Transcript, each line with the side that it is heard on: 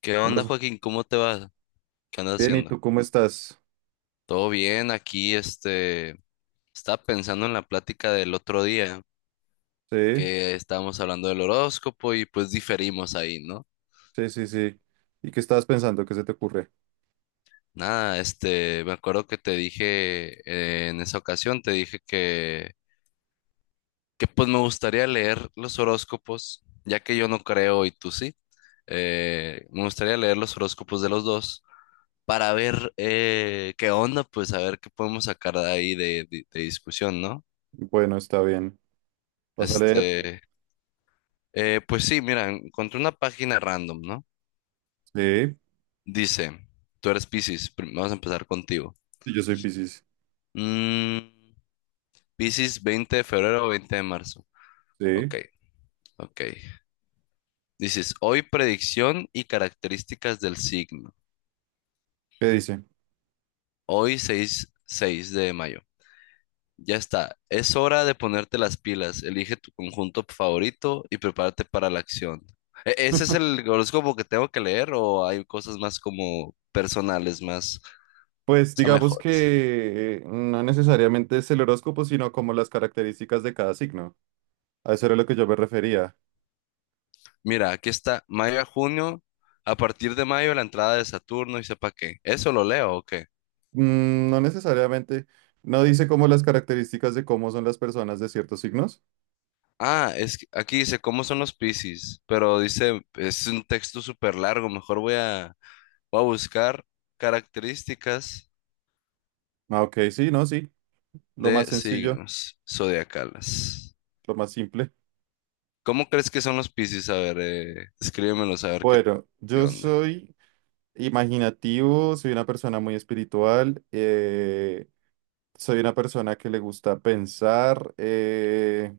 left: ¿Qué
right: Hola,
left: onda,
right: Su-
left: Joaquín? ¿Cómo te va? ¿Qué andas
right: bien, ¿y
left: haciendo?
right: tú cómo estás?
left: Todo bien, aquí estaba pensando en la plática del otro día
right: Sí,
left: que estábamos hablando del horóscopo y pues diferimos ahí, ¿no?
right: sí, sí, sí. ¿Y qué estabas pensando? ¿Qué se te ocurre?
left: Nada, me acuerdo que te dije en esa ocasión, que pues me gustaría leer los horóscopos, ya que yo no creo y tú sí. Me gustaría leer los horóscopos de los dos para ver qué onda, pues a ver qué podemos sacar de ahí de discusión, ¿no?
right: Bueno, está bien. ¿Vas a leer?
left: Este, pues sí, mira, encontré una página random, ¿no?
right: Sí,
left: Dice, tú eres Piscis, vamos a empezar contigo.
right: sí, yo soy Piscis.
left: Mm, Piscis, 20 de febrero o 20 de marzo. Ok,
right: Sí,
left: ok. Dices, hoy predicción y características del signo.
right: ¿qué dice?
left: Hoy 6 de mayo. Ya está, es hora de ponerte las pilas. Elige tu conjunto favorito y prepárate para la acción. ¿Ese es el horóscopo que tengo que leer o hay cosas más como personales, más...
right: Pues
left: son
right: digamos
left: mejores?
right: que no necesariamente es el horóscopo, sino como las características de cada signo. A eso era lo que yo me refería.
left: Mira, aquí está mayo a junio. A partir de mayo, la entrada de Saturno y sepa qué. ¿Eso lo leo o qué?
right: Mm, no necesariamente, no dice como las características de cómo son las personas de ciertos signos.
left: Ah, es que aquí dice cómo son los Piscis, pero dice, es un texto súper largo. Voy a buscar características
right: Ah, ok, sí, no, sí. Lo
left: de
right: más sencillo,
left: signos zodiacales.
right: lo más simple.
left: ¿Cómo crees que son los Piscis? A ver, escríbemelos a ver
right: Bueno,
left: qué
right: yo
left: onda.
right: soy imaginativo, soy una persona muy espiritual, soy una persona que le gusta pensar,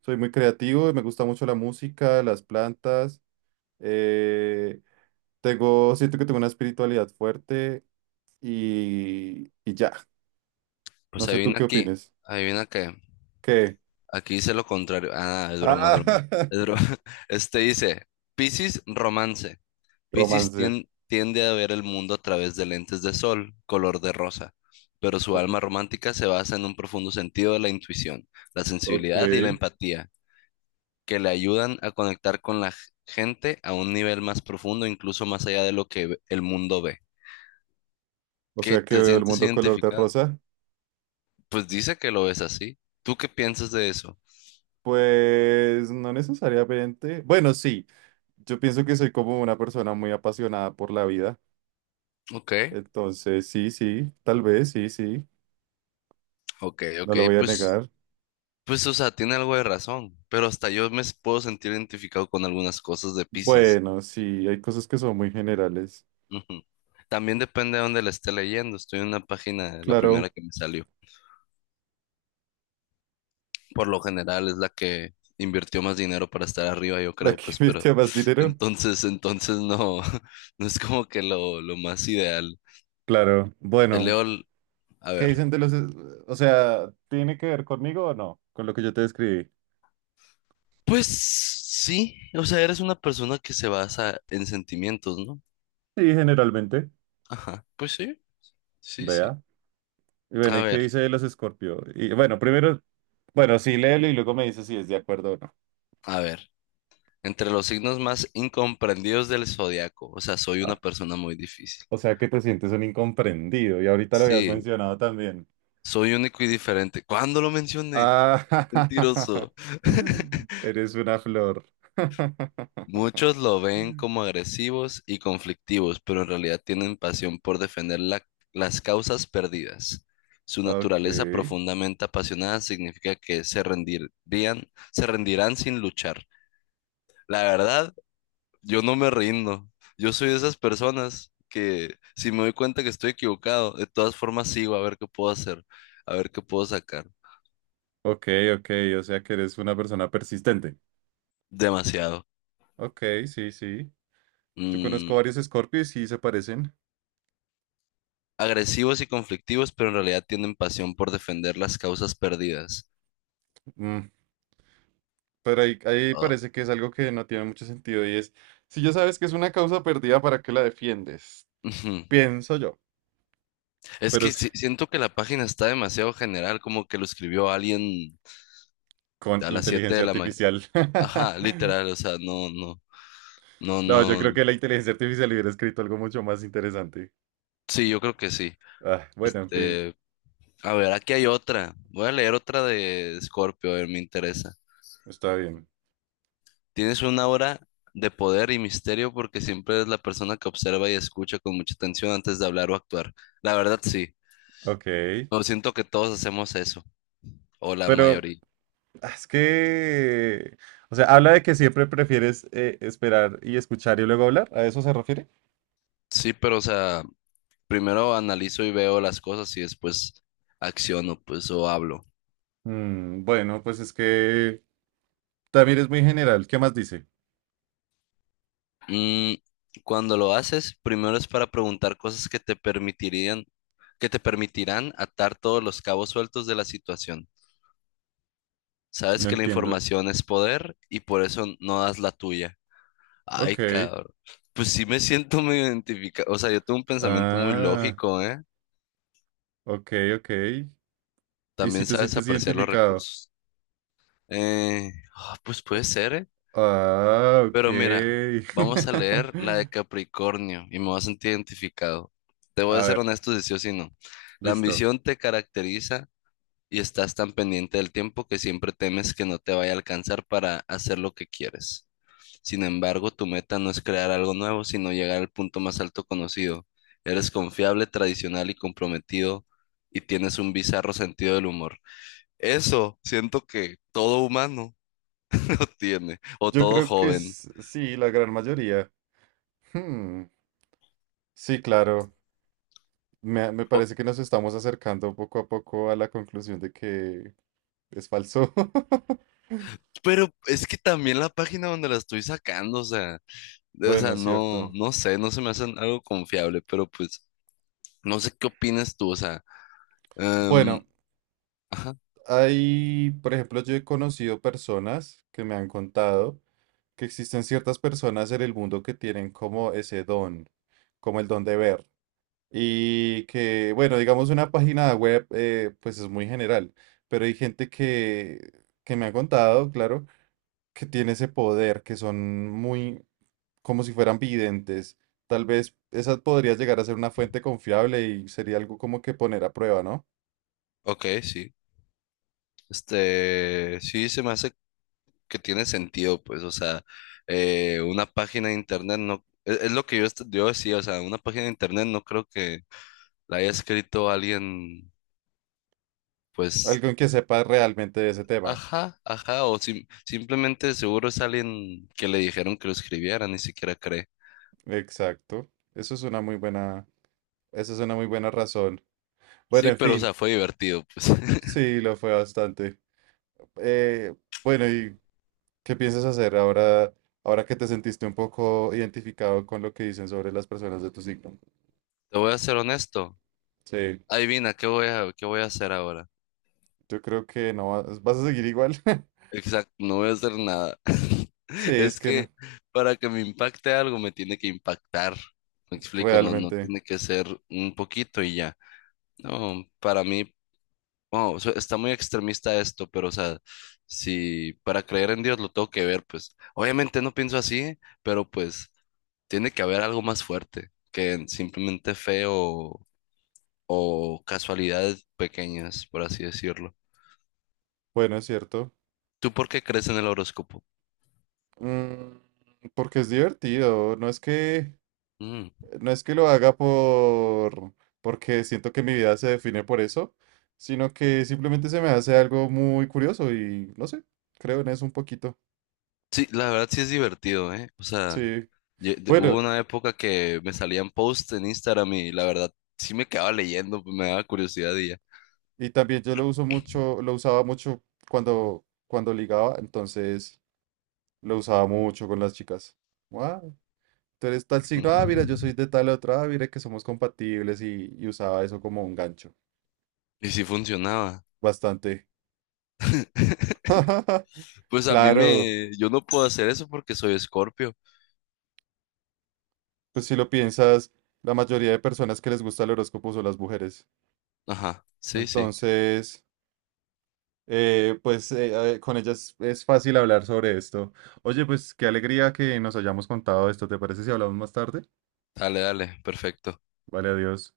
right: soy muy creativo y me gusta mucho la música, las plantas, eh, siento que tengo una espiritualidad fuerte y ya, no
left: Pues
right: sé tú
left: adivina
right: qué
left: aquí,
right: opines.
left: adivina qué.
right: ¿Qué?
left: Aquí dice lo contrario. Ah, es broma, es
right: Ah,
left: broma. Es broma. Este dice, Piscis romance. Piscis
right: romance.
left: tien- tiende a ver el mundo a través de lentes de sol, color de rosa, pero su
right: O-
left: alma romántica se basa en un profundo sentido de la intuición, la
right: Ok,
left: sensibilidad y la empatía, que le ayudan a conectar con gente a un nivel más profundo, incluso más allá de lo que el mundo ve.
right: o
left: ¿Qué
right: sea que
left: te
right: veo el
left: sientes
right: mundo color de
left: identificado?
right: rosa.
left: Pues dice que lo ves así. ¿Tú qué piensas de eso?
right: Pues no necesariamente. Bueno, sí, yo pienso que soy como una persona muy apasionada por la vida.
left: Ok,
right: Entonces, sí, sí, tal vez, sí, sí,
left: ok,
right: no
left: ok,
right: lo voy a
left: pues...
right: negar.
left: Pues, o sea, tiene algo de razón, pero hasta yo puedo sentir identificado con algunas cosas de Piscis.
right: Bueno, sí, hay cosas que son muy generales.
left: Ujú. También depende de dónde la esté leyendo. Estoy en una página, la
right: Claro,
left: primera que me salió. Por lo general es la que invirtió más dinero para estar arriba, yo
right: ¿la
left: creo,
right: que
left: pues, pero
right: invirtió más dinero?
left: entonces, entonces no, no es como que lo más ideal.
right: Claro,
left: Te
right: bueno,
left: leo, a
right: ¿qué
left: ver.
right: dicen de los... es- O sea, ¿tiene que ver conmigo o no? Con lo que yo te describí.
left: Pues sí, o sea, eres una persona que se basa en sentimientos, ¿no?
right: Sí, generalmente,
left: Ajá, pues sí, sí, sí.
right: vea. Y bueno,
left: A
right: ¿y qué
left: ver,
right: dice de los Escorpio? Y bueno, primero, bueno, sí, léelo y luego me dice si es de acuerdo o no.
left: a ver. Entre los signos más incomprendidos del zodiaco. O sea, soy una
right: Ah.
left: persona muy difícil.
right: O sea que te sientes un incomprendido y ahorita lo habías
left: Sí,
right: mencionado también.
left: soy único y diferente. ¿Cuándo lo mencioné?
right: Ah,
left: Mentiroso.
right: eres una flor.
left: Muchos lo ven como agresivos y conflictivos, pero en realidad tienen pasión por defender las causas perdidas. Su
right: Ok,
left: naturaleza profundamente apasionada significa que se rendirían, se rendirán sin luchar. La verdad, yo no me rindo. Yo soy de esas personas que si me doy cuenta que estoy equivocado, de todas formas sigo a ver qué puedo hacer, a ver qué puedo sacar.
right: ok, ok, o sea que eres una persona persistente.
left: Demasiado.
right: Ok, sí, sí. Yo conozco
left: Mm,
right: varios Scorpios y sí se parecen.
left: agresivos y conflictivos, pero en realidad tienen pasión por defender las causas perdidas.
right: Mm, pero ahí
left: Ah,
right: parece que es algo que no tiene mucho sentido y es, si ya sabes que es una causa perdida, ¿para qué la defiendes?
left: ujú.
right: Pienso yo,
left: Es
right: pero
left: que
right: sí,
left: siento que la página está demasiado general, como que lo escribió alguien
right: con
left: a las 7
right: inteligencia
left: de la mañana.
right: artificial.
left: Ajá, literal, o sea, no, no, no,
right: No, yo creo
left: no.
right: que la inteligencia artificial hubiera escrito algo mucho más interesante.
left: Sí, yo creo que sí.
right: Ah, bueno, en fin,
left: Este, a ver, aquí hay otra. Voy a leer otra de Scorpio, a ver, me interesa.
right: está bien.
left: Tienes una aura de poder y misterio porque siempre eres la persona que observa y escucha con mucha atención antes de hablar o actuar. La verdad, sí.
right: Ok.
left: No siento que todos hacemos eso, o la
right: Pero
left: mayoría.
right: ah, es que, o sea, habla de que siempre prefieres esperar y escuchar y luego hablar. ¿A eso se refiere?
left: Sí, pero o sea, primero analizo y veo las cosas y después acciono, pues, o hablo.
right: Mm, bueno, pues es que también es muy general. ¿Qué más dice?
left: Mm, cuando lo haces, primero es para preguntar cosas que te permitirán atar todos los cabos sueltos de la situación. Sabes
right: No
left: que la
right: entiendo.
left: información es poder y por eso no das la tuya. Ay,
right: Ok.
left: cabrón. Pues sí me siento muy identificado. O sea, yo tengo un pensamiento muy
right: Ah,
left: lógico, ¿eh?
right: ok, ok. ¿Y si
left: También
right: te
left: sabes
right: sientes
left: apreciar los
right: identificado?
left: recursos. Eh, pues puede ser, ¿eh?
right: Ah, ok.
left: Pero mira, vamos a leer la de Capricornio y me voy a sentir identificado. Te voy
right: A
left: a ser
right: ver,
left: honesto si sí o si no. La
right: listo.
left: ambición te caracteriza y estás tan pendiente del tiempo que siempre temes que no te vaya a alcanzar para hacer lo que quieres. Sin embargo, tu meta no es crear algo nuevo, sino llegar al punto más alto conocido. Eres confiable, tradicional y comprometido y tienes un bizarro sentido del humor. Eso siento que todo humano lo tiene, o
right: Yo
left: todo
right: creo que
left: joven.
right: s- sí, la gran mayoría. Hmm, sí, claro. Me
left: O-
right: parece que nos estamos acercando poco a poco a la conclusión de que es falso.
left: Pero es que también la página donde la estoy sacando, o
right: Bueno,
left: sea,
right: es
left: no,
right: cierto.
left: no sé, no se me hace algo confiable, pero pues no sé qué opinas tú, o sea, em,
right: Bueno,
left: ajá,
right: hay, por ejemplo, yo he conocido personas que me han contado que existen ciertas personas en el mundo que tienen como ese don, como el don de ver. Y que, bueno, digamos una página web, pues es muy general, pero hay gente que me ha contado, claro que tiene ese poder, que son muy como si fueran videntes. Tal vez esa podría llegar a ser una fuente confiable y sería algo como que poner a prueba, ¿no?
left: ok, sí. Este, sí, se me hace que tiene sentido, pues, o sea, una página de internet no, es lo que yo, yo decía, o sea, una página de internet no creo que la haya escrito alguien, pues,
right: Alguien que sepa realmente de ese tema.
left: ajá, ajá, o simplemente seguro es alguien que le dijeron que lo escribiera, ni siquiera cree.
right: Exacto. Eso es una muy buena, eso es una muy buena razón. Bueno,
left: Sí,
right: en
left: pero, o sea,
right: fin,
left: fue divertido, pues.
right: sí, lo fue bastante. Eh, bueno, ¿y qué piensas hacer ahora, ahora que te sentiste un poco identificado con lo que dicen sobre las personas de tu signo?
left: Te voy a ser honesto.
right: Sí,
left: Adivina, ¿qué voy a hacer ahora?
right: yo creo que no vas a seguir igual.
left: Exacto, no voy a hacer nada.
right: Sí, es
left: Es
right: que no.
left: que para que me impacte algo me tiene que impactar. Me explico, no, no
right: Realmente,
left: tiene que ser un poquito y ya. No, para mí, está muy extremista esto, pero o sea, si para creer en Dios lo tengo que ver, pues obviamente no pienso así, pero pues tiene que haber algo más fuerte que en simplemente fe o casualidades pequeñas, por así decirlo.
right: bueno, es cierto.
left: ¿Tú por qué crees en el horóscopo?
right: Mm, porque es divertido.
left: Mm.
right: No es que lo haga por, porque siento que mi vida se define por eso, sino que simplemente se me hace algo muy curioso y no sé, creo en eso un poquito.
left: Sí, la verdad sí es divertido, ¿eh? O sea,
right: Sí.
left: hubo
right: Bueno,
left: una época que me salían posts en Instagram y la verdad sí me quedaba leyendo, pues me daba curiosidad y ya.
right: y también yo lo uso mucho, lo usaba mucho cuando ligaba, entonces lo usaba mucho con las chicas. Wow, tú eres tal signo, ah, mira, yo
left: Mm.
right: soy de tal otra, ah, mira que somos compatibles y usaba eso como un gancho.
left: Y sí funcionaba.
right: Bastante.
left: Pues a mí
right: Claro,
left: me... Yo no puedo hacer eso porque soy Escorpio.
right: pues si lo piensas, la mayoría de personas que les gusta el horóscopo son las mujeres.
left: Ajá, sí, sí.
right: Entonces, con ellas es fácil hablar sobre esto. Oye, pues qué alegría que nos hayamos contado esto. ¿Te parece si hablamos más tarde?
left: Dale, dale, perfecto.
right: Vale, adiós.